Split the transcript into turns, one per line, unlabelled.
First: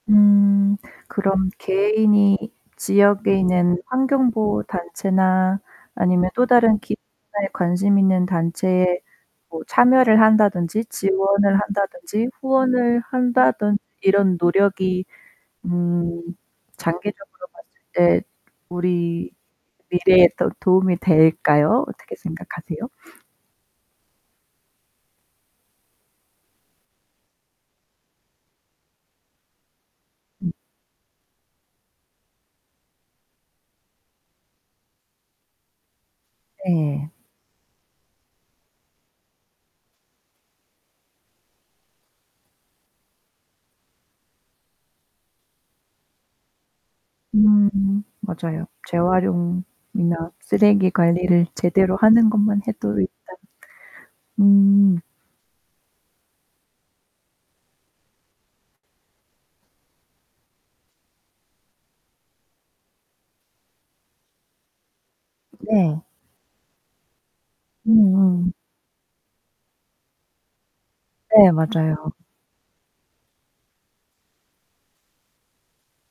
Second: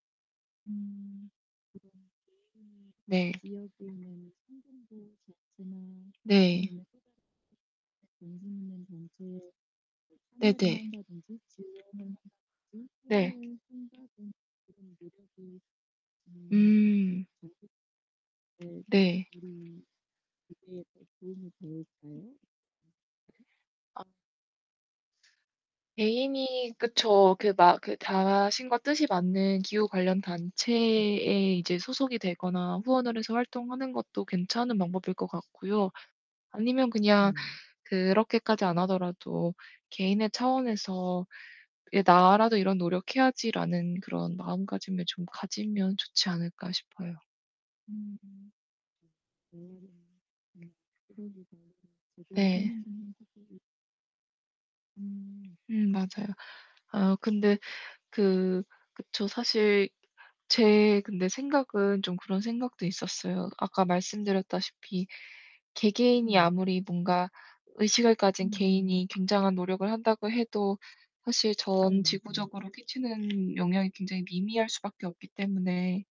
음 그럼 개인이
네.
지역에 있는 환경보호단체나 아니면 또 다른
네.
기업에 관심있는
네네.
단체에 뭐 참여를 한다든지 지원을 한다든지 후원을
네.
한다든지 이런 노력이 음
음.
장기적으로 봤을 때
네.
우리 미래에 더 도움이 될까요? 어떻게 생각하세요?
아. 개인이 그쵸. 그 마 그 자신과 뜻이 맞는 기후 관련
음.
단체에 이제 소속이 되거나 후원을 해서 활동하는 것도 괜찮은 방법일 것 같고요 아니면
네.
그냥 그렇게까지 안 하더라도 "'개인의 차원에서 이게 나라도 이런 노력해야지'라는 그런 마음가짐을 좀 가지면 좋지 않을까?" 싶어요.
음. 맞아요. 재활용이나 쓰레기 관리를 제대로 하는 것만
네.
해도 일단 음.
음, 맞아요. 아 근데 그 그쵸. 사실 제 근데 생각은 좀 그런 생각도 있었어요. 아까 말씀드렸다시피
네.
개개인이 아무리 뭔가 의식을 가진
음음음.
개인이 굉장한 노력을 한다고 해도
네
사실 전
맞아요.
지구적으로 끼치는 영향이 굉장히 미미할 수밖에 없기 때문에